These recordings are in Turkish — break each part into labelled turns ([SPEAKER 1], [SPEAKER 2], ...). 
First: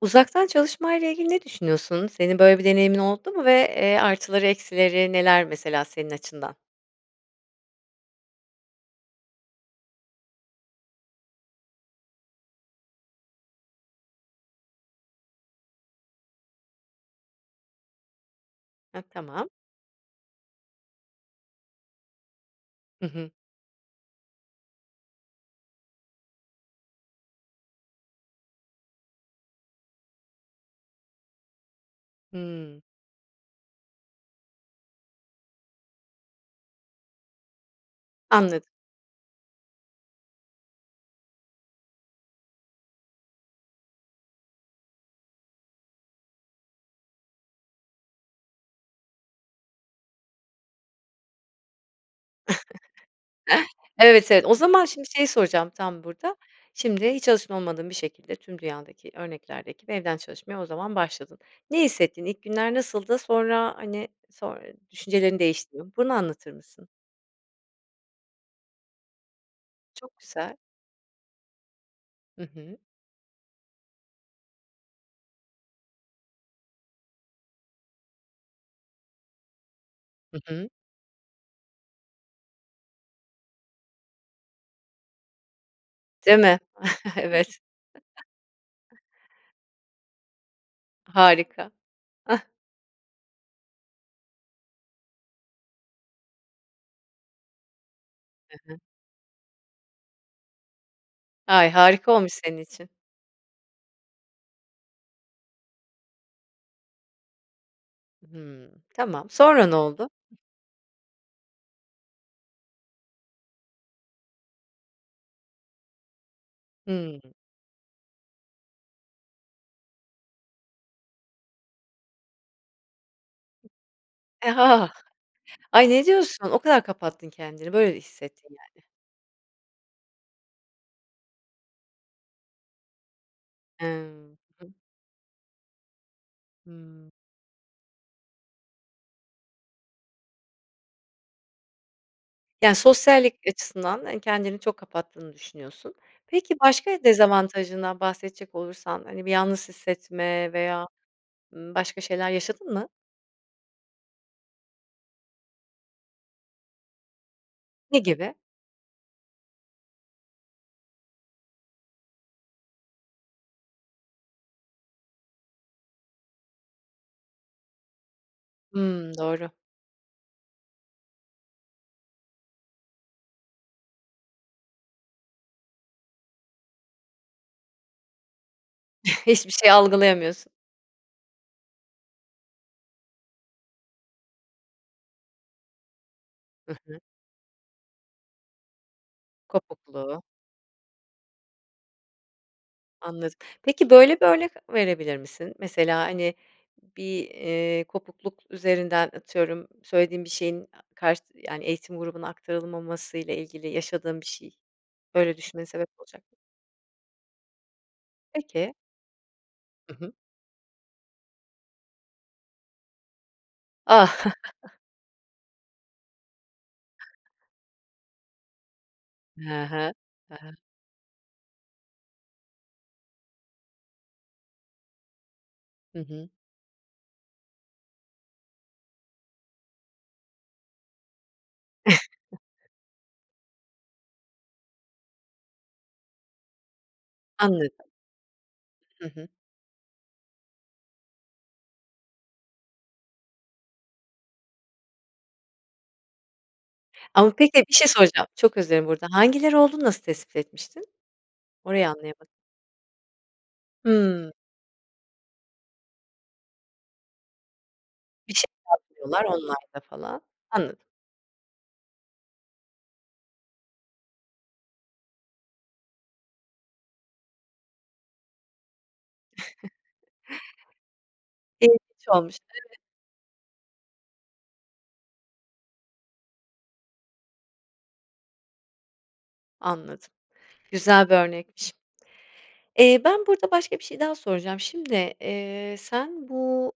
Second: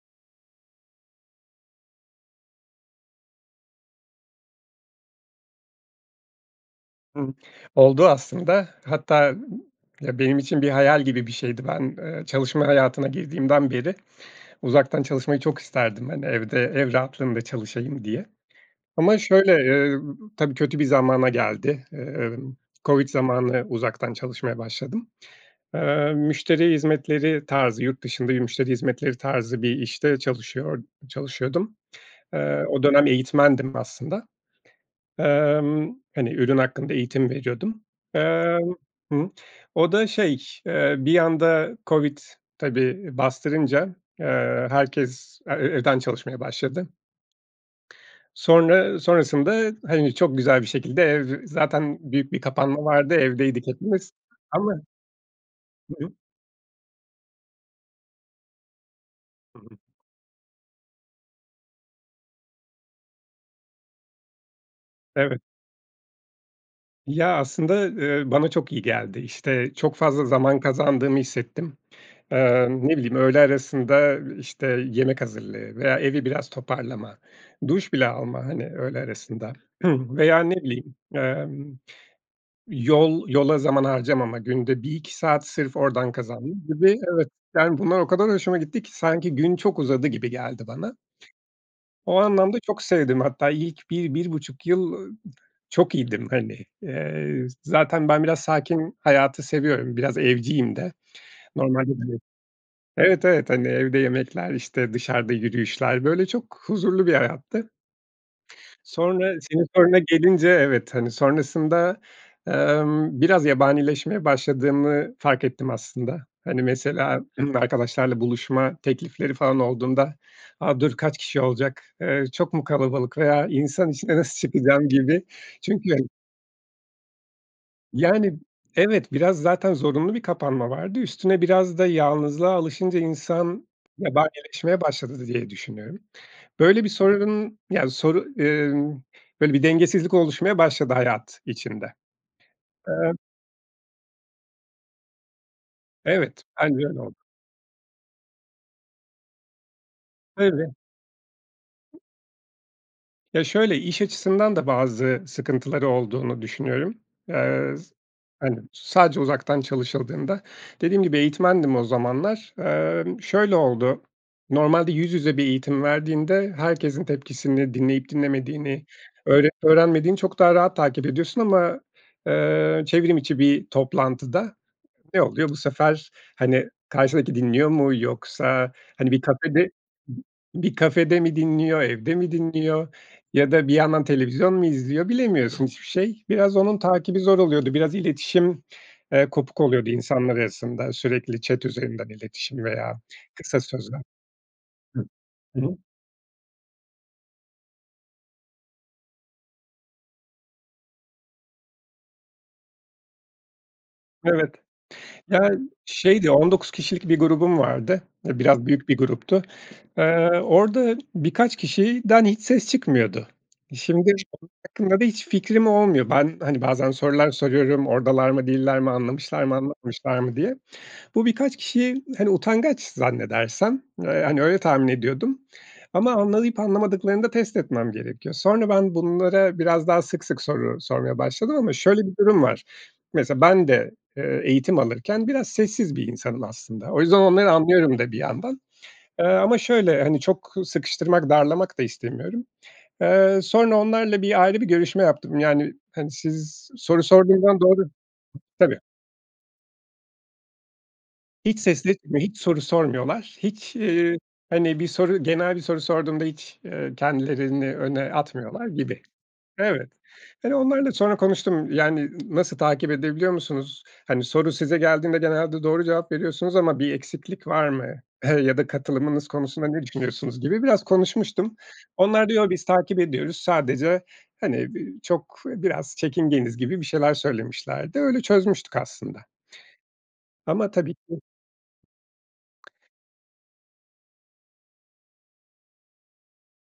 [SPEAKER 1] Uzaktan çalışmayla ilgili ne düşünüyorsun? Senin böyle bir deneyimin oldu mu ve, eee, artıları eksileri neler, mesela, senin açından?
[SPEAKER 2] Hıı, oldu aslında hatta, ımm, benim için bir hayal gibi bir şeydi. Ben, eee, çalışma hayatına girdiğimden beri uzaktan çalışmayı çok isterdim. Hani, evde, ev rahatlığında çalışayım diye
[SPEAKER 1] Hı,
[SPEAKER 2] ama
[SPEAKER 1] tamam.
[SPEAKER 2] şöyle, eee, b tabii kötü bir zamana geldi. Eee,
[SPEAKER 1] Hı
[SPEAKER 2] COVID
[SPEAKER 1] hı.
[SPEAKER 2] zamanı uzaktan çalışmaya başladım. Eee, müşteri hizmetleri tarzı, yurt dışında bir müşteri hizmetleri tarzı bir işte çalışıyor çalışıyordum. Eee,
[SPEAKER 1] Hıı.
[SPEAKER 2] o dönem eğitmendim aslında. Emm, hani, ürün hakkında eğitim veriyordum.
[SPEAKER 1] Anladım.
[SPEAKER 2] Emm, hı, o da şey, eee, bir anda COVID tabii bastırınca, eee, herkes e e evden çalışmaya başladı. Sonra sonrasında, hani, çok güzel bir şekilde ev zaten büyük bir kapanma vardı. Evdeydik hepimiz
[SPEAKER 1] Evet, evet, o
[SPEAKER 2] ama
[SPEAKER 1] zaman şimdi şeyi soracağım tam
[SPEAKER 2] Hı hı.
[SPEAKER 1] burada. Şimdi hiç alışkın olmadığın bir şekilde, tüm dünyadaki
[SPEAKER 2] [unintelligible]
[SPEAKER 1] örneklerdeki gibi evden çalışmaya o zaman başladın. Ne hissettin, ilk günler nasıldı? Sonra, hani, sonr düşüncelerin
[SPEAKER 2] Evet.
[SPEAKER 1] değişti mi, bunu anlatır mısın?
[SPEAKER 2] Ya, aslında, eee, bana çok iyi geldi, işte, çok
[SPEAKER 1] Çok
[SPEAKER 2] fazla
[SPEAKER 1] güzel.
[SPEAKER 2] zaman kazandığımı hissettim.
[SPEAKER 1] Hı
[SPEAKER 2] Eee,
[SPEAKER 1] hı.
[SPEAKER 2] ne bileyim öğle arasında, işte, yemek hazırlığı veya evi biraz toparlama, duş bile alma, hani, öğle arasında
[SPEAKER 1] Hı
[SPEAKER 2] veya ne
[SPEAKER 1] hı.
[SPEAKER 2] bileyim, emm, yol yola zaman harcamama, günde 1-2 saat sırf oradan
[SPEAKER 1] Değil mi?
[SPEAKER 2] kazandım gibi evet,
[SPEAKER 1] Evet.
[SPEAKER 2] yani, bunlar o kadar hoşuma gitti ki sanki gün çok uzadı gibi geldi bana.
[SPEAKER 1] Harika.
[SPEAKER 2] O
[SPEAKER 1] Ah.
[SPEAKER 2] anlamda çok sevdim. Hatta ilk 1-1,5 yıl, ııı, çok iyiydim. Hani, eee, zaten ben biraz
[SPEAKER 1] Hı hı.
[SPEAKER 2] sakin hayatı seviyorum. Biraz evciyim de
[SPEAKER 1] Ay,
[SPEAKER 2] normalde
[SPEAKER 1] harika
[SPEAKER 2] bile
[SPEAKER 1] olmuş senin için.
[SPEAKER 2] Evet, evet, hani, evde yemekler, işte, dışarıda yürüyüşler böyle çok huzurlu bir hayattı.
[SPEAKER 1] Hımm, tamam
[SPEAKER 2] Sonra senin
[SPEAKER 1] sonra ne
[SPEAKER 2] soruna
[SPEAKER 1] oldu?
[SPEAKER 2] gelince evet, hani, sonrasında, emm, biraz yabanileşmeye başladığımı fark ettim aslında. Hani mesela,
[SPEAKER 1] Hımm.
[SPEAKER 2] bi arkadaşlarla buluşma teklifleri falan olduğunda a, dur kaç kişi olacak, eee, çok mu kalabalık veya insan içine nasıl
[SPEAKER 1] Eee,
[SPEAKER 2] çıkacağım
[SPEAKER 1] ha.
[SPEAKER 2] gibi. Çünkü
[SPEAKER 1] Ay ne diyorsun? O kadar kapattın kendini, böyle
[SPEAKER 2] Yani,
[SPEAKER 1] hissettin yani.
[SPEAKER 2] evet, biraz zaten zorunlu bir kapanma vardı. Üstüne biraz da yalnızlığa alışınca insan
[SPEAKER 1] Emm, hı.
[SPEAKER 2] yabanileşmeye başladı dı diye düşünüyorum. Böyle bir
[SPEAKER 1] Hımm.
[SPEAKER 2] sorunun ya soru eee, böyle bir dengesizlik oluşmaya başladı hayat içinde.
[SPEAKER 1] Yani,
[SPEAKER 2] Eee
[SPEAKER 1] sosyallik açısından, hani, kendini çok kapattığını düşünüyorsun.
[SPEAKER 2] Evet,
[SPEAKER 1] Peki,
[SPEAKER 2] bence öyle
[SPEAKER 1] başka
[SPEAKER 2] oldu.
[SPEAKER 1] dezavantajından bahsedecek olursan, hani, bir yalnız hissetme
[SPEAKER 2] Tabii.
[SPEAKER 1] veya, ımm, başka şeyler yaşadın mı?
[SPEAKER 2] Ya şöyle, iş açısından da bazı sıkıntıları olduğunu düşünüyorum. Eee, z
[SPEAKER 1] Ne gibi?
[SPEAKER 2] hani, sadece uzaktan çalışıldığında dediğim gibi eğitmendim o zamanlar. Emm, şöyle oldu, normalde yüz yüze bir eğitim verdiğinde herkesin tepkisini dinleyip dinlemediğini,
[SPEAKER 1] Hımm, doğru.
[SPEAKER 2] öğrenip öğrenmediğini çok daha rahat takip ediyorsun ama, eee, çevrim içi bir toplantıda ne oluyor bu sefer? Hani, karşıdaki dinliyor mu yoksa hani, bir
[SPEAKER 1] Hiçbir şey
[SPEAKER 2] kafede
[SPEAKER 1] algılayamıyorsun.
[SPEAKER 2] bir kafede mi dinliyor, evde mi dinliyor ya da bir yandan televizyon mu izliyor, bilemiyorsun hiçbir şey. Biraz
[SPEAKER 1] Hı
[SPEAKER 2] onun
[SPEAKER 1] hı.
[SPEAKER 2] takibi zor oluyordu. Biraz iletişim, eee, kopuk oluyordu
[SPEAKER 1] Kopukluğu.
[SPEAKER 2] insanlar arasında sürekli chat üzerinden iletişim veya
[SPEAKER 1] Anladım.
[SPEAKER 2] kısa
[SPEAKER 1] Peki,
[SPEAKER 2] sözler.
[SPEAKER 1] böyle bir örnek
[SPEAKER 2] Hıı.
[SPEAKER 1] verebilir misin?
[SPEAKER 2] Hı hı.
[SPEAKER 1] Mesela, hani, bir, eee, kopukluk üzerinden atıyorum söylediğin bir şeyin a karşı yani eğitim grubuna aktarılmamasıyla ilgili yaşadığın bir
[SPEAKER 2] Evet,
[SPEAKER 1] şey böyle
[SPEAKER 2] yani
[SPEAKER 1] düşünmene sebep olacak.
[SPEAKER 2] şeydi, 19 kişilik bir grubum vardı. E, biraz
[SPEAKER 1] Peki.
[SPEAKER 2] büyük bir gruptu.
[SPEAKER 1] Hı hı.
[SPEAKER 2] Eee, orada birkaç kişiden hiç ses çıkmıyordu. E, şimdi
[SPEAKER 1] A!
[SPEAKER 2] onlar hakkında da hiç fikrim olmuyor. Ben, hani, bazen sorular soruyorum, oradalar mı değiller mi anlamışlar mı,
[SPEAKER 1] Hı hı,
[SPEAKER 2] anlamışlar
[SPEAKER 1] hı
[SPEAKER 2] mı diye.
[SPEAKER 1] hı.
[SPEAKER 2] Bu birkaç kişiyi hani utangaç zannedersem, ııı, yani öyle tahmin ediyordum
[SPEAKER 1] Hı
[SPEAKER 2] ama
[SPEAKER 1] hı.
[SPEAKER 2] anlayıp anlamadıklarını da test etmem gerekiyor. Sonra ben bunlara biraz daha sık sık soru sormaya başladım ama şöyle bir durum var, mesela ben de, eee, eğitim alırken biraz sessiz bir insanım aslında. O yüzden onları
[SPEAKER 1] Anladım.
[SPEAKER 2] anlıyorum da bir yandan,
[SPEAKER 1] Hı
[SPEAKER 2] eee,
[SPEAKER 1] hı.
[SPEAKER 2] ama şöyle, hani, çok sıkıştırmak darlamak da istemiyorum. Eee, sonra onlarla bir ayrı bir görüşme yaptım. Yani, hani, siz soru
[SPEAKER 1] Ama
[SPEAKER 2] sorduğum zaman
[SPEAKER 1] peki, bir
[SPEAKER 2] doğru
[SPEAKER 1] şey soracağım, çok özür
[SPEAKER 2] Tabii.
[SPEAKER 1] dilerim burada. Hangileri olduğunu nasıl tespit etmiştin?
[SPEAKER 2] Hiç ses
[SPEAKER 1] Orayı anlayamadım.
[SPEAKER 2] etmeyip, hiç soru sormuyorlar. Hiç, iii,
[SPEAKER 1] Hımm.
[SPEAKER 2] hani, bir soru genel bir soru sorduğumda hiç, eee, kendilerini öne
[SPEAKER 1] Bir şey
[SPEAKER 2] atmıyorlar gibi.
[SPEAKER 1] yazmıyorlar online'da
[SPEAKER 2] Evet,
[SPEAKER 1] falan.
[SPEAKER 2] hani,
[SPEAKER 1] Anladım.
[SPEAKER 2] onlarla sonra konuştum. Yani n nasıl takip edebiliyor musunuz? Hani, soru size geldiğinde genelde doğru cevap veriyorsunuz ama bir eksiklik var mı, eee, ya da katılımınız konusunda ne düşünüyorsunuz gibi biraz konuşmuştum.
[SPEAKER 1] İlginç
[SPEAKER 2] Onlar
[SPEAKER 1] olmuş,
[SPEAKER 2] diyor, biz
[SPEAKER 1] evet.
[SPEAKER 2] takip ediyoruz sadece hani bi çok biraz çekingeniz gibi bir şeyler söylemişlerdi. Öyle çözmüştük aslında.
[SPEAKER 1] Anladım,
[SPEAKER 2] Ama tabii
[SPEAKER 1] güzel bir
[SPEAKER 2] ki
[SPEAKER 1] örnekmiş. Eee, ben burada başka bir şey daha soracağım. Şimdi, eee, sen bu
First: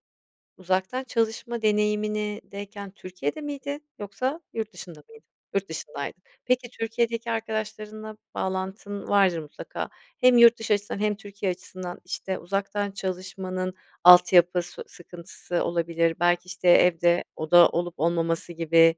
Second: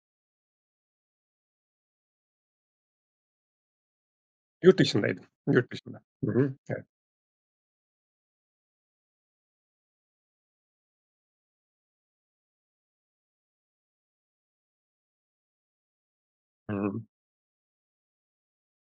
[SPEAKER 1] uzaktan çalışma deneyimindeyken Türkiye'de miydin yoksa yurt
[SPEAKER 2] Yurt
[SPEAKER 1] dışında
[SPEAKER 2] dışındaydım,
[SPEAKER 1] mıydın? Yurt
[SPEAKER 2] yurt dışında.
[SPEAKER 1] dışındaydın.
[SPEAKER 2] Hı hı.
[SPEAKER 1] Peki,
[SPEAKER 2] Evet.
[SPEAKER 1] Türkiye'deki arkadaşlarınla bağlantın vardır mutlaka, hem yurt dışı açısından hem Türkiye açısından, işte, uzaktan çalışmanın altyapı su sıkıntısı olabilir belki, işte,
[SPEAKER 2] Hıı.
[SPEAKER 1] evde oda olup olmaması gibi,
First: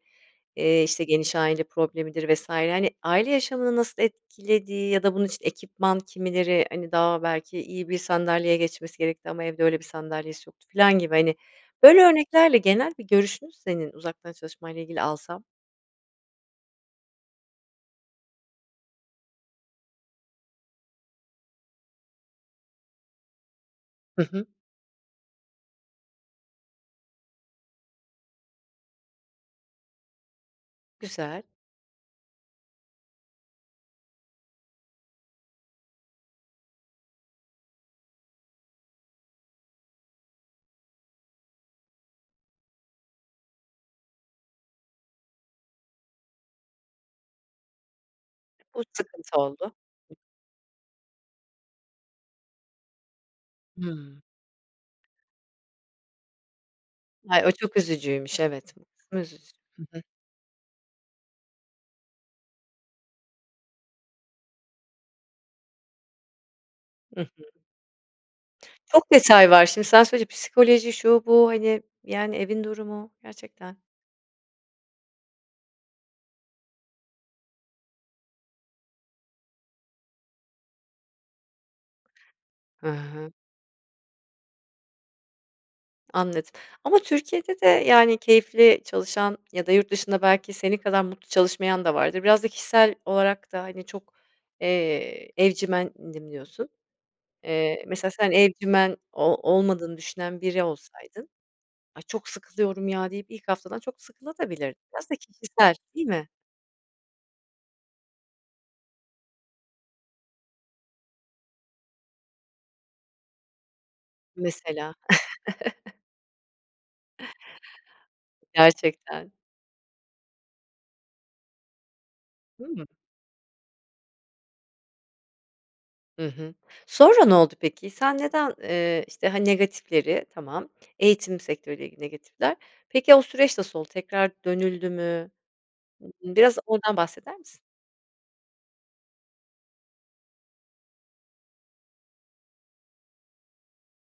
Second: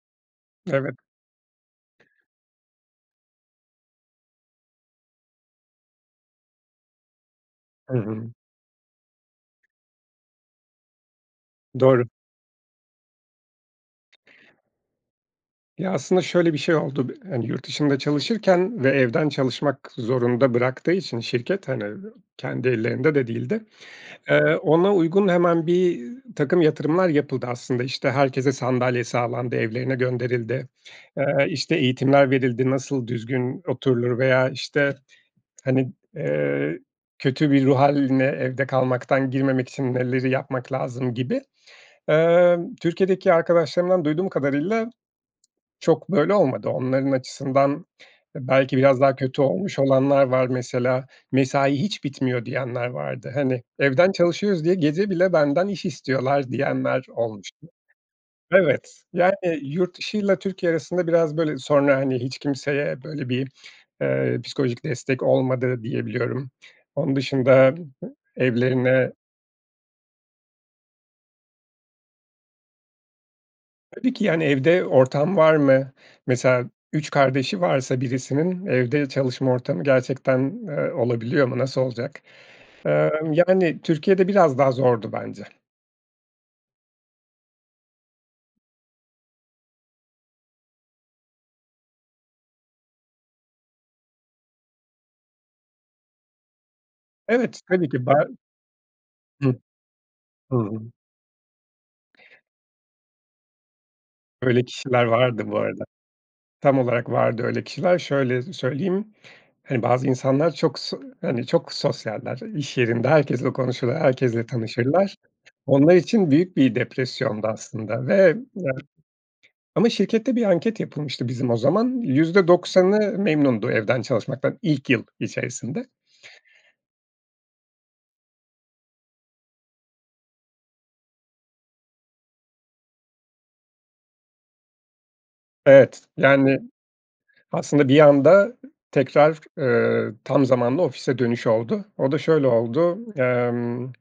[SPEAKER 1] eee,
[SPEAKER 2] Evet.
[SPEAKER 1] işte, geniş aile problemidir vs. Hani, aile yaşamını nasıl etkilediği ya da bunun için ekipman kimileri, hani, daha belki iyi
[SPEAKER 2] Hı
[SPEAKER 1] bir
[SPEAKER 2] hı.
[SPEAKER 1] sandalyeye geçmesi gerekti ama evde öyle bir sandalyesi yoktu filan gibi, hani, böyle
[SPEAKER 2] Doğru.
[SPEAKER 1] örneklerle genel bir görüşünü senin uzaktan çalışmayla ile ilgili alsam?
[SPEAKER 2] Ya, aslında şöyle bir şey oldu, bi hani, yurt dışında çalışırken ve evden çalışmak zorunda bıraktığı için şirket hani, iii, kendi ellerinde de değildi.
[SPEAKER 1] Hı hı.
[SPEAKER 2] Eee, ona uygun hemen birtakım yatırımlar yapıldı. Aslında işte herkese sandalye sağlandı, evlerine gönderildi,
[SPEAKER 1] Güzel.
[SPEAKER 2] eee, işte eğitimler verildi, nasıl düzgün oturulur veya işte, hani, eee, kötü bir ruh hâline evde kalmaktan girmemek için neleri yapmak lazım gibi. Emm, Türkiye'deki arkadaşlarımdan duyduğum kadarıyla çok böyle olmadı. Onların açısından belki
[SPEAKER 1] Bu
[SPEAKER 2] biraz daha
[SPEAKER 1] sıkıntı
[SPEAKER 2] kötü
[SPEAKER 1] oldu.
[SPEAKER 2] olmuş olanlar var. Mesela, mesai hiç bitmiyor diyenler vardı. Hani, evden
[SPEAKER 1] Hımm.
[SPEAKER 2] çalışıyoruz diye gece bile benden iş istiyorlar diyenler
[SPEAKER 1] Ay, o
[SPEAKER 2] olmuştu.
[SPEAKER 1] çok üzücüymüş, evet.
[SPEAKER 2] Evet, yani,
[SPEAKER 1] [unintelligible] Hı
[SPEAKER 2] yurt
[SPEAKER 1] hı.
[SPEAKER 2] dışıyla Türkiye arasında biraz böyle sonra, hani, hiç kimseye böyle bir, eee, psikolojik destek olmadı diye biliyorum. Onun
[SPEAKER 1] Hı hı.
[SPEAKER 2] dışında evlerine
[SPEAKER 1] Çok detay var. Şimdi sen söyleyince psikoloji, şu, bu, hani, yani, evin durumu, gerçekten.
[SPEAKER 2] Tabii ki, yani, evde ortam var mı? Mesela 3 kardeşi varsa birisinin evde çalışma ortamı gerçekten, eee, olabiliyor mu? Nasıl olacak?
[SPEAKER 1] Hı hı.
[SPEAKER 2] Emm, yani Türkiye'de biraz daha zordu bence.
[SPEAKER 1] Anladım. Ama Türkiye'de de yani keyifli çalışan ya da yurt dışında belki senin kadar mutlu çalışmayan da vardır. Biraz da kişisel olarak da hani çok, eee, evcimendim diyorsun.
[SPEAKER 2] Evet.
[SPEAKER 1] Eee,
[SPEAKER 2] Tabii ki.
[SPEAKER 1] mesela
[SPEAKER 2] Ba
[SPEAKER 1] sen evcimen
[SPEAKER 2] Hı.
[SPEAKER 1] o olmadığını düşünen
[SPEAKER 2] Hı
[SPEAKER 1] biri
[SPEAKER 2] hı.
[SPEAKER 1] olsaydın, "Ay, çok sıkılıyorum ya." deyip ilk haftadan çok sıkılabilirdin
[SPEAKER 2] Öyle
[SPEAKER 1] de.
[SPEAKER 2] kişiler
[SPEAKER 1] Biraz da
[SPEAKER 2] vardı bu
[SPEAKER 1] kişisel,
[SPEAKER 2] arada.
[SPEAKER 1] değil mi?
[SPEAKER 2] Tam olarak vardı öyle kişiler. Şöyle söyleyeyim, hani bazı insanlar çok so hani çok sosyaller iş yerinde, herkesle konuşur, herkesle
[SPEAKER 1] Mesela.
[SPEAKER 2] tanışırlar. Onlar için büyük bir depresyondu aslında ve
[SPEAKER 1] Gerçekten.
[SPEAKER 2] [unintelligible] ama şirkette bir anket yapılmıştı bizim o zaman yüzde
[SPEAKER 1] Hımm.
[SPEAKER 2] doksanı memnundu evden çalışmaktan ilk yıl içerisinde.
[SPEAKER 1] Hı hı. Sonra ne oldu peki? Sen neden, eee, işte hani negatifleri, tamam eğitim sektörüyle ilgili negatifler? Peki o süreç nasıl oldu? Tekrar dönüldü mü?
[SPEAKER 2] Evet.
[SPEAKER 1] Imm, biraz
[SPEAKER 2] Yani
[SPEAKER 1] oradan bahseder misin?
[SPEAKER 2] aslında bir anda tekrar, eee, tam zamanlı ofise dönüş oldu. O da şöyle oldu. Emm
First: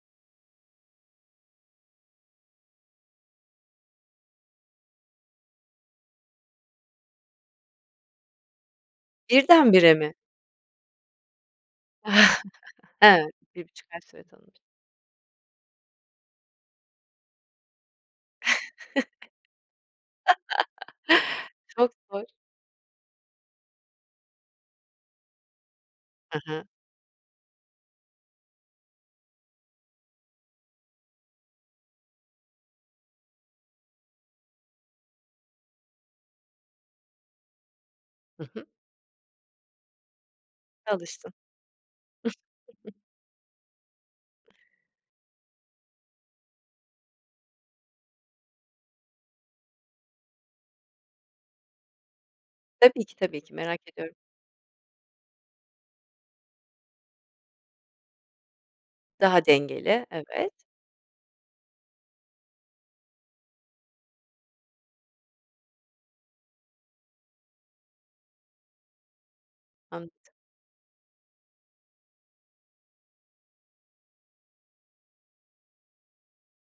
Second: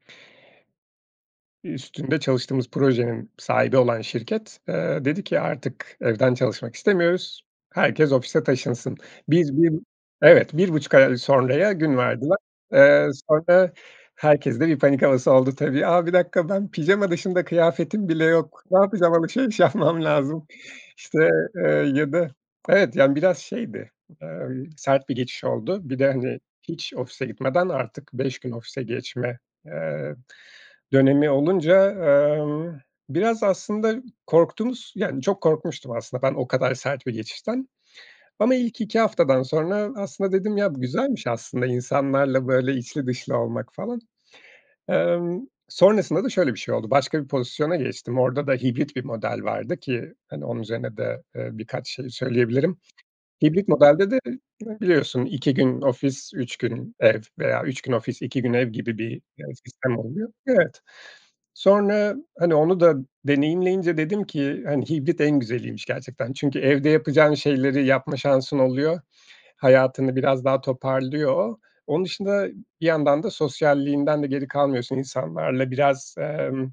[SPEAKER 2] Üstünde çalıştığımız projenin sahibi olan şirket, eee, dedi ki, artık evden çalışmak istemiyoruz. Herkes ofise taşınsın. Biz, bir
[SPEAKER 1] Birden bire mi?
[SPEAKER 2] Evet, 1,5 ay sonraya gün verdiler. Eee,
[SPEAKER 1] Evet, bir
[SPEAKER 2] sonra
[SPEAKER 1] buçuk ay süre tanımışsın.
[SPEAKER 2] herkeste bir panik havası oldu tabii. A, 1 dakika ben pijama dışında kıyafetim bile yok. Ne yapacağım? Alışveriş yapmam lazım. İşte, eee,
[SPEAKER 1] Çok
[SPEAKER 2] ya
[SPEAKER 1] hoş.
[SPEAKER 2] da Evet, yani biraz şeydi, ııı, sert bir geçiş oldu. Bir de hani,
[SPEAKER 1] Hı hı.
[SPEAKER 2] hiç ofise gitmeden artık 5 gün ofise geçme, eee, dönemi olunca, eee, biraz aslında korktuğumuz, yani çok korkmuştum aslında ben o kadar sert bir geçişten
[SPEAKER 1] Hı
[SPEAKER 2] ama
[SPEAKER 1] hı.
[SPEAKER 2] ilk 2 haftadan sonra, aslında dedim ya bu güzelmiş
[SPEAKER 1] Alıştın.
[SPEAKER 2] aslında insanlarla böyle içli dışlı olmak falan. Emm, sonrasında da şöyle bir şey oldu, başka bir pozisyona geçtim. Orada da hibrit bir model vardı ki hani onun üzerine de, eee, birkaç şey söyleyebilirim.
[SPEAKER 1] Tabii ki, tabii ki.
[SPEAKER 2] Hibrit
[SPEAKER 1] Merak
[SPEAKER 2] modelde
[SPEAKER 1] ediyorum.
[SPEAKER 2] de biliyorsun 2 gün ofis, 3 gün ev veya 3 gün ofis, 2 gün ev gibi, eee,
[SPEAKER 1] Daha
[SPEAKER 2] bir sistem
[SPEAKER 1] dengeli,
[SPEAKER 2] oluyor.
[SPEAKER 1] evet.
[SPEAKER 2] Evet. Sonra hani onu da deneyimleyince dedim ki hani hibrit en güzeliymiş gerçekten. Çünkü evde yapacağın şeyleri yapma şansın oluyor. Hayatını
[SPEAKER 1] [unintelligible]
[SPEAKER 2] biraz daha toparlıyor. Onun dışında bir yandan da sosyalliğinden de geri kalmıyorsun. İnsanlarla biraz, emm,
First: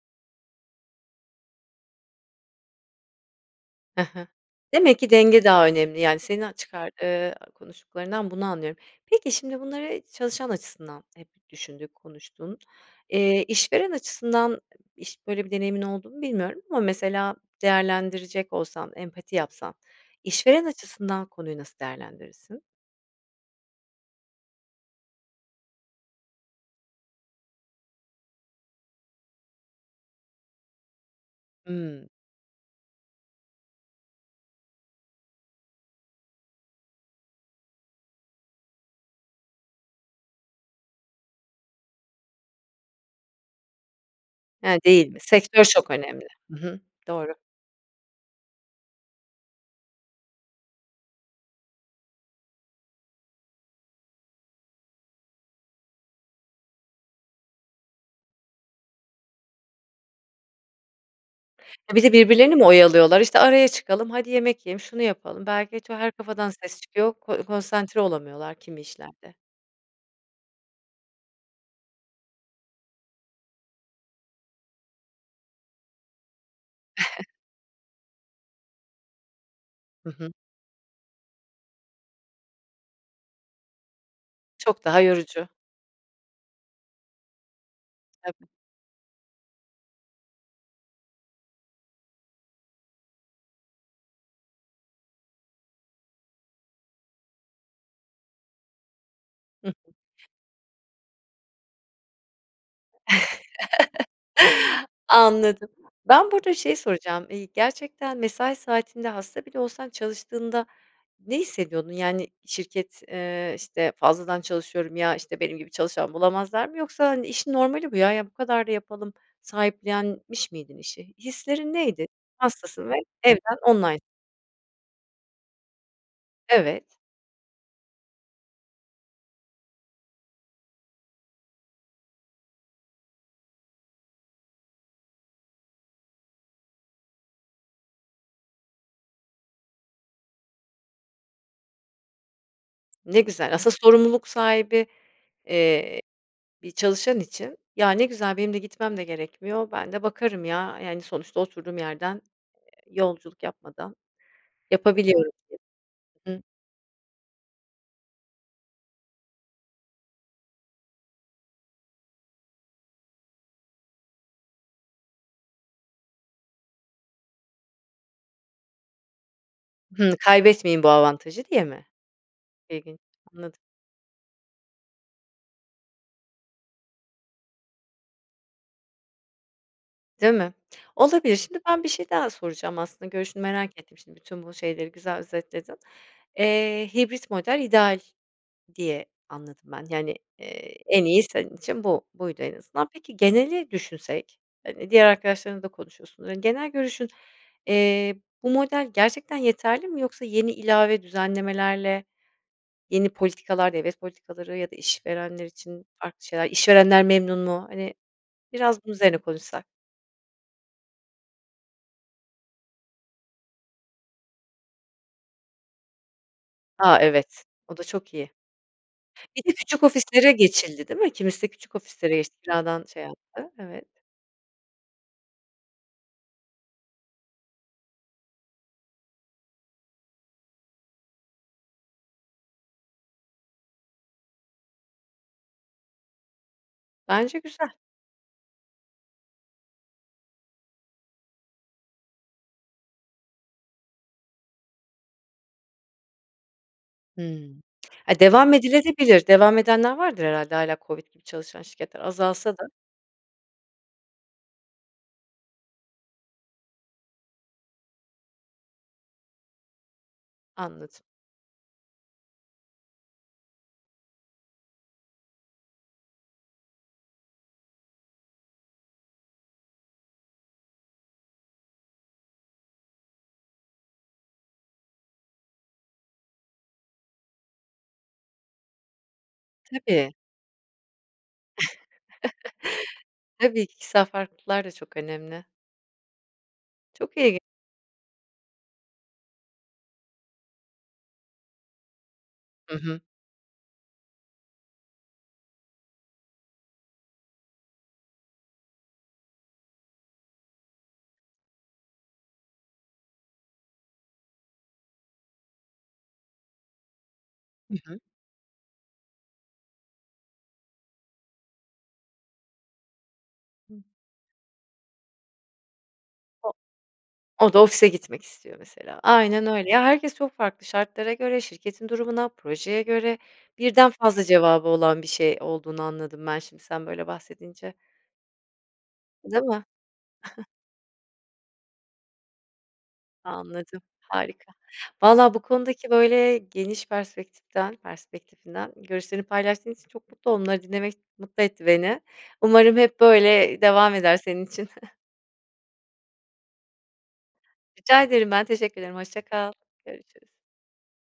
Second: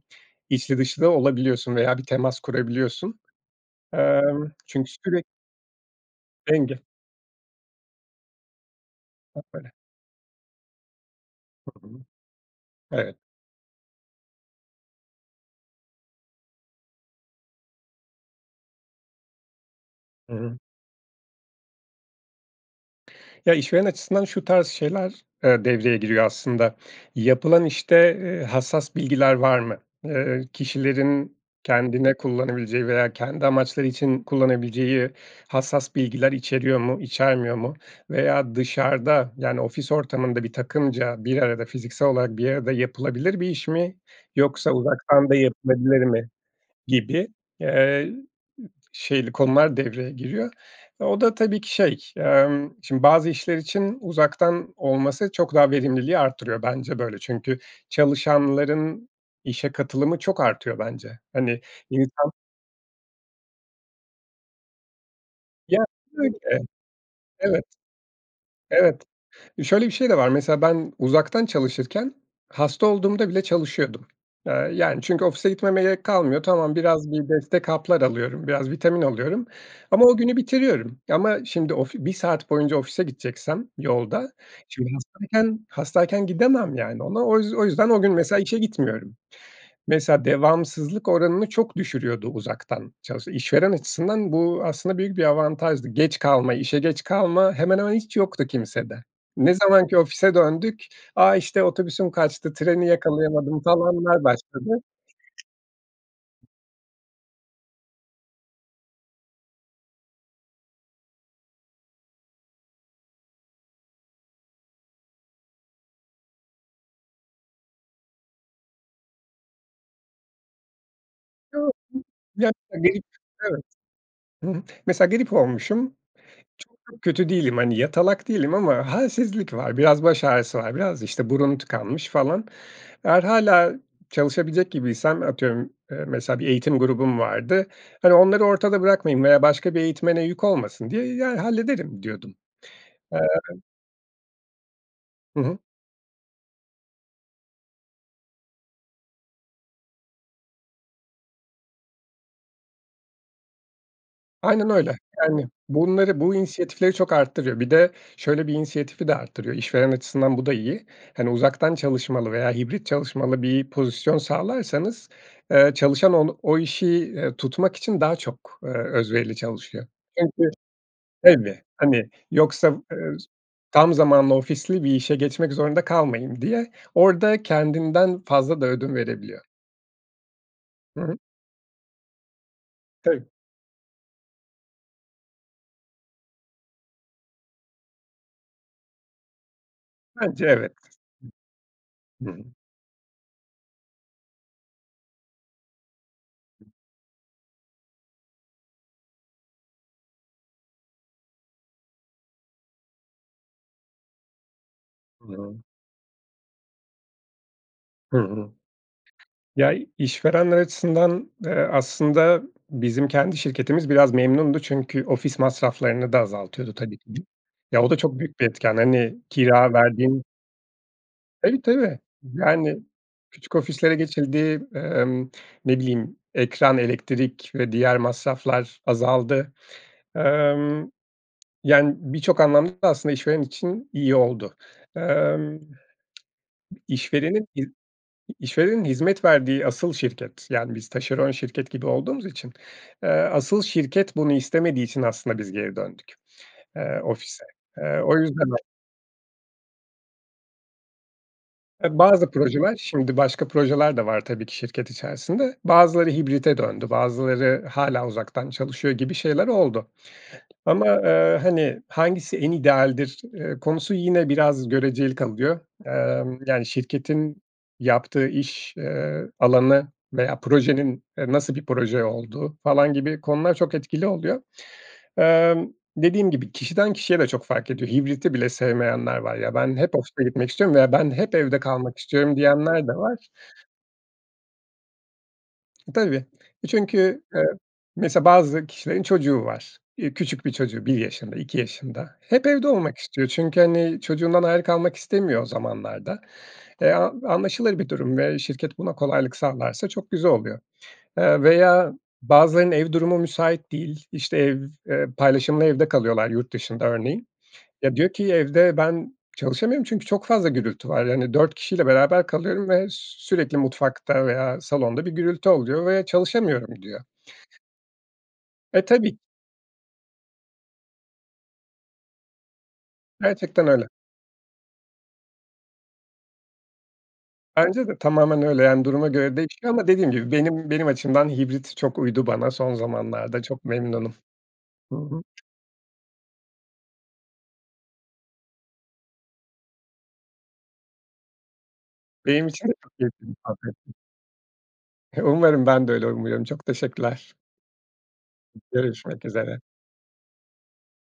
[SPEAKER 2] içli dışlı da olabiliyorsun veya bir temas kurabiliyorsun.
[SPEAKER 1] He he.
[SPEAKER 2] Emm, çünkü
[SPEAKER 1] Demek ki
[SPEAKER 2] sürek
[SPEAKER 1] denge daha önemli. Yani seni a
[SPEAKER 2] Denge.
[SPEAKER 1] çıkar, eee, konuştuklarından bunu anlıyorum. Peki, şimdi
[SPEAKER 2] [unintelligible]
[SPEAKER 1] bunları çalışan açısından hep
[SPEAKER 2] Hı
[SPEAKER 1] düşündük,
[SPEAKER 2] hı.
[SPEAKER 1] konuştun,
[SPEAKER 2] Evet.
[SPEAKER 1] eee, işveren açısından iş böyle bir deneyimin olduğunu bilmiyorum ama mesela değerlendirecek olsan empati yapsan
[SPEAKER 2] Hı hı.
[SPEAKER 1] işveren açısından konuyu nasıl değerlendirirsin?
[SPEAKER 2] Ya, işveren açısından şu tarz şeyler, eee, devreye giriyor aslında. Yapılan, işte, ııı, hassas bilgiler var mı? Iıı, kişilerin
[SPEAKER 1] Hımm.
[SPEAKER 2] kendine kullanabileceği veya kendi amaçları için kullanabileceği hassas bilgiler içeriyor mu, içermiyor mu veya dışarıda yani ofis ortamında bir takımca bir arada fiziksel olarak bir arada yapılabilir bir iş mi yoksa
[SPEAKER 1] He, değil mi?
[SPEAKER 2] uzaktan da
[SPEAKER 1] Sektör çok
[SPEAKER 2] yapılabilir
[SPEAKER 1] önemli.
[SPEAKER 2] mi?
[SPEAKER 1] Hı hı,
[SPEAKER 2] Gibi,
[SPEAKER 1] doğru.
[SPEAKER 2] eee, ımm, şeyli konular devreye giriyor. O da tabii ki, şey, emm, şimdi bazı işler için uzaktan olması çok daha verimliliği artırıyor. Bence böyle. Çünkü çalışanların işe katılımı çok artıyor bence. Hani,
[SPEAKER 1] He, bir de
[SPEAKER 2] insan
[SPEAKER 1] birbirlerini mi oyalıyorlar? İşte, "Araya çıkalım. Hadi, yemek yiyelim. Şunu yapalım."
[SPEAKER 2] Ya,
[SPEAKER 1] [unintelligible] Her
[SPEAKER 2] böyle.
[SPEAKER 1] kafadan ses çıkıyor ko
[SPEAKER 2] Evet,
[SPEAKER 1] konsantre olamıyorlar kimi
[SPEAKER 2] evet,
[SPEAKER 1] işlerde.
[SPEAKER 2] şöyle bir şey de var: Mesela ben uzaktan çalışırken hasta olduğumda bile çalışıyordum, aaa, yani. Çünkü ofise gitmeme gerek kalmıyor. Tamam, biraz bir destek haplar alıyorum. Biraz vitamin alıyorum ama
[SPEAKER 1] Hı
[SPEAKER 2] o
[SPEAKER 1] hı.
[SPEAKER 2] günü bitiriyorum. Ama şimdi, of 1 saat boyunca ofise gideceksem yolda
[SPEAKER 1] Çok
[SPEAKER 2] şimdi
[SPEAKER 1] daha yorucu.
[SPEAKER 2] hastayken hastayken gidemem, yani, ona o yüz o yüzden o gün mesela
[SPEAKER 1] Tabii.
[SPEAKER 2] işe gitmiyorum. Mesela devamsızlık oranını çok düşürüyordu uzaktan çalış İşveren açısından bu aslında büyük bir avantajdı. Geç kalma, işe geç kalma hemen hemen hiç yoktu kimsede. Ne
[SPEAKER 1] Hı hı.
[SPEAKER 2] zamanki ofise döndük "A! İşte, otobüsüm kaçtı, treni yakalayamadım." falanlar başladı.
[SPEAKER 1] Anladım. Ben burada şey soracağım. İii, gerçekten mesai saatinde hasta bile olsan çalıştığında ne hissediyordun? Yani, şirket, eee, işte, "Fazladan çalışıyorum, ya, işte, benim gibi çalışan bulamazlar mı?" Yoksa, hani, "İşin normali bu ya. Ya, bu kadar da yapalım." sahiplenmiş miydin işi? Hislerin
[SPEAKER 2] [unintelligible]
[SPEAKER 1] neydi? Hastasın ve evden
[SPEAKER 2] Evet.
[SPEAKER 1] online
[SPEAKER 2] Hımm, mesela grip olmuşum, çok
[SPEAKER 1] Evet.
[SPEAKER 2] çok kötü değilim. Hani, yatalak değilim ama halsizlik var. Biraz baş ağrısı var biraz, işte, burun tıkanmış falan. Eğer hâlâ çalışabilecek gibiysem atıyorum, eee, mesela bir eğitim grubum vardı. Hani, onları ortada bırakmayayım veya başka bir eğitmene yük olmasın diye, ya, "Hallederim."diyordum. Eee
[SPEAKER 1] Ne güzel. Asıl sorumluluk sahibi,
[SPEAKER 2] Hı hı.
[SPEAKER 1] eee, bir çalışan için. "Ya, ne güzel benim de gitmem de gerekmiyor. Ben de bakarım ya, yani, sonuçta oturduğum yerden, eee, yolculuk yapmadan
[SPEAKER 2] Aynen öyle.
[SPEAKER 1] yapabiliyorum."
[SPEAKER 2] Yani, bunları,
[SPEAKER 1] diye.
[SPEAKER 2] bu
[SPEAKER 1] Hıı.
[SPEAKER 2] inisiyatifleri çok arttırıyor. Bir de şöyle bir inisiyatifi de arttırıyor. İşveren açısından bu da iyi. Hani, uzaktan çalışmalı veya hibrit çalışmalı bir pozisyon sağlarsanız, eee, çalışan ol o işi, iii, tutmak için daha çok, eee, özverili çalışıyor.
[SPEAKER 1] Hımm.
[SPEAKER 2] Çünkü
[SPEAKER 1] Kaybetmeyeyim bu avantajı
[SPEAKER 2] tabii,
[SPEAKER 1] diye mi?
[SPEAKER 2] hani, yoksa,
[SPEAKER 1] İlginç,
[SPEAKER 2] ııı,
[SPEAKER 1] anladım.
[SPEAKER 2] "Tam zamanlı, ofisli bir işe geçmek zorunda kalmayayım." diye orada kendinden fazla da ödün verebiliyor.
[SPEAKER 1] Değil mi?
[SPEAKER 2] Hı hı.
[SPEAKER 1] Olabilir. Şimdi ben bir şey daha soracağım, aslında,
[SPEAKER 2] Tabii.
[SPEAKER 1] görüşünü merak ettim. Şimdi bütün bu şeyleri güzel özetledin. Eee, hibrit model ideal diye anladım ben, yani,
[SPEAKER 2] Bence evet.
[SPEAKER 1] eee, en iyi senin için bu
[SPEAKER 2] Hı hı.
[SPEAKER 1] buydu en azından. Peki geneli düşünsek, hani, diğer arkadaşlarınla da konuşuyorsun, ııı, genel görüşün Eee, bu model gerçekten yeterli mi yoksa yeni ilave düzenlemelerle, yeni politikalar, devlet politikaları ya da
[SPEAKER 2] Hı
[SPEAKER 1] işverenler
[SPEAKER 2] hı.
[SPEAKER 1] için farklı şeyler. İşverenler memnun mu, hani,
[SPEAKER 2] Hı hı.
[SPEAKER 1] biraz bunun üzerine konuşsak?
[SPEAKER 2] Ya, işverenler açısından, eee, aslında bizim kendi şirketimiz biraz memnundu çünkü ofis masraflarını da azaltıyordu tabii.
[SPEAKER 1] Ha,
[SPEAKER 2] [unintelligible]
[SPEAKER 1] evet, o
[SPEAKER 2] Ya,
[SPEAKER 1] da
[SPEAKER 2] o da
[SPEAKER 1] çok
[SPEAKER 2] çok
[SPEAKER 1] iyi.
[SPEAKER 2] büyük bir etken, hani,
[SPEAKER 1] Bir de
[SPEAKER 2] kira
[SPEAKER 1] küçük
[SPEAKER 2] verdiğin
[SPEAKER 1] ofislere geçildi, değil mi? Kimisi de
[SPEAKER 2] Tabii,
[SPEAKER 1] küçük
[SPEAKER 2] tabii.
[SPEAKER 1] ofislere geçti,
[SPEAKER 2] Yani,
[SPEAKER 1] kiradan şey yaptı,
[SPEAKER 2] küçük
[SPEAKER 1] evet.
[SPEAKER 2] ofislere geçildi, emm, ne bileyim, ekran, elektrik ve diğer masraflar azaldı. Emm, yani, birçok anlamda da aslında işveren için iyi oldu. Emm,
[SPEAKER 1] Bence
[SPEAKER 2] işverenin i
[SPEAKER 1] güzel.
[SPEAKER 2] işverenin hizmet verdiği asıl şirket Yani, biz taşeron şirket gibi olduğumuz için, eee, asıl şirket bunu istemediği için aslında biz geri döndük, eee, ofise.
[SPEAKER 1] Hımm.
[SPEAKER 2] Eee, o
[SPEAKER 1] Ha,
[SPEAKER 2] yüzden
[SPEAKER 1] devam edilebilir de. Devam edenler vardır herhâlde hâlâ COVID gibi çalışan
[SPEAKER 2] Eee,
[SPEAKER 1] şirketler
[SPEAKER 2] bazı
[SPEAKER 1] azalsa da.
[SPEAKER 2] projeler şimdi, başka projeler de var tabii ki şirket içerisinde. Bazıları hibrite döndü, bazıları hâlâ uzaktan çalışıyor gibi şeyler oldu ama,
[SPEAKER 1] Anladım.
[SPEAKER 2] eee, hani, hangisi en idealdir, eee, konusu yine biraz göreceli kalıyor. Emm, yani, şirketin yaptığı iş, eee, alanı veya projenin, eee, nasıl bir proje olduğu falan gibi konular çok etkili oluyor. Emm, dediğim gibi, kişiden kişiye de çok fark ediyor. Hibriti bile sevmeyenler var. "Ya, ben hep
[SPEAKER 1] Tabii.
[SPEAKER 2] ofise gitmek istiyorum veya ben hep evde kalmak istiyorum." diyenler de var.
[SPEAKER 1] Tabii, kişisel farklılıklar da çok önemli.
[SPEAKER 2] Tabii. Eee,
[SPEAKER 1] Çok
[SPEAKER 2] çünkü,
[SPEAKER 1] iyi.
[SPEAKER 2] eee, mesela, bazı kişilerin çocuğu var. Eee, küçük bir çocuğu 1 yaşında, 2 yaşında hep evde
[SPEAKER 1] Hı
[SPEAKER 2] olmak
[SPEAKER 1] hı.
[SPEAKER 2] istiyor. Çünkü, hani, çocuğundan ayrı kalmak istemiyor o zamanlarda. Eee, an anlaşılır bir durum ve şirket buna kolaylık sağlarsa çok güzel oluyor. Eee, veya bazılarının ev durumu müsait değil, işte, ev eee, paylaşımlı evde kalıyorlar yurt dışında örneğin.
[SPEAKER 1] Hı
[SPEAKER 2] Ya,
[SPEAKER 1] hı.
[SPEAKER 2] diyor ki "Evde ben çalışamıyorum çünkü çok fazla gürültü var." Yani, "4 kişiyle beraber kalıyorum ve sürekli mutfakta veya salonda bir gürültü oluyor ve
[SPEAKER 1] O
[SPEAKER 2] çalışamıyorum." diyor.
[SPEAKER 1] o da ofise gitmek istiyor,
[SPEAKER 2] E,
[SPEAKER 1] mesela.
[SPEAKER 2] tabii.
[SPEAKER 1] Aynen öyle, ya, herkes çok farklı şartlara göre, şirketin durumuna, projeye göre
[SPEAKER 2] Gerçekten öyle.
[SPEAKER 1] birden fazla cevabı olan bir şey olduğunu anladım ben, şimdi, sen böyle bahsedince.
[SPEAKER 2] Bence de tamamen öyle, yani, duruma göre
[SPEAKER 1] Değil mi?
[SPEAKER 2] değişiyor ama dediğim gibi benim benim açımdan hibrit çok uydu bana. Son zamanlarda çok
[SPEAKER 1] Anladım.
[SPEAKER 2] memnunum.
[SPEAKER 1] Harika.
[SPEAKER 2] Hı hı.
[SPEAKER 1] Vallahi bu konudaki böyle geniş perspektiften perspektifinden görüşlerini paylaştığın için çok mutlu onları dinlemek mutlu etti beni.
[SPEAKER 2] Benim için de
[SPEAKER 1] Umarım
[SPEAKER 2] çok
[SPEAKER 1] hep
[SPEAKER 2] keyifli bir
[SPEAKER 1] böyle
[SPEAKER 2] sohbetti.
[SPEAKER 1] devam eder senin için.
[SPEAKER 2] E, umarım. Ben de öyle umuyorum. Çok teşekkürler.
[SPEAKER 1] Rica ederim. Ben teşekkür ederim. Hoşça
[SPEAKER 2] Görüşmek
[SPEAKER 1] kal.
[SPEAKER 2] üzere.
[SPEAKER 1] Görüşürüz.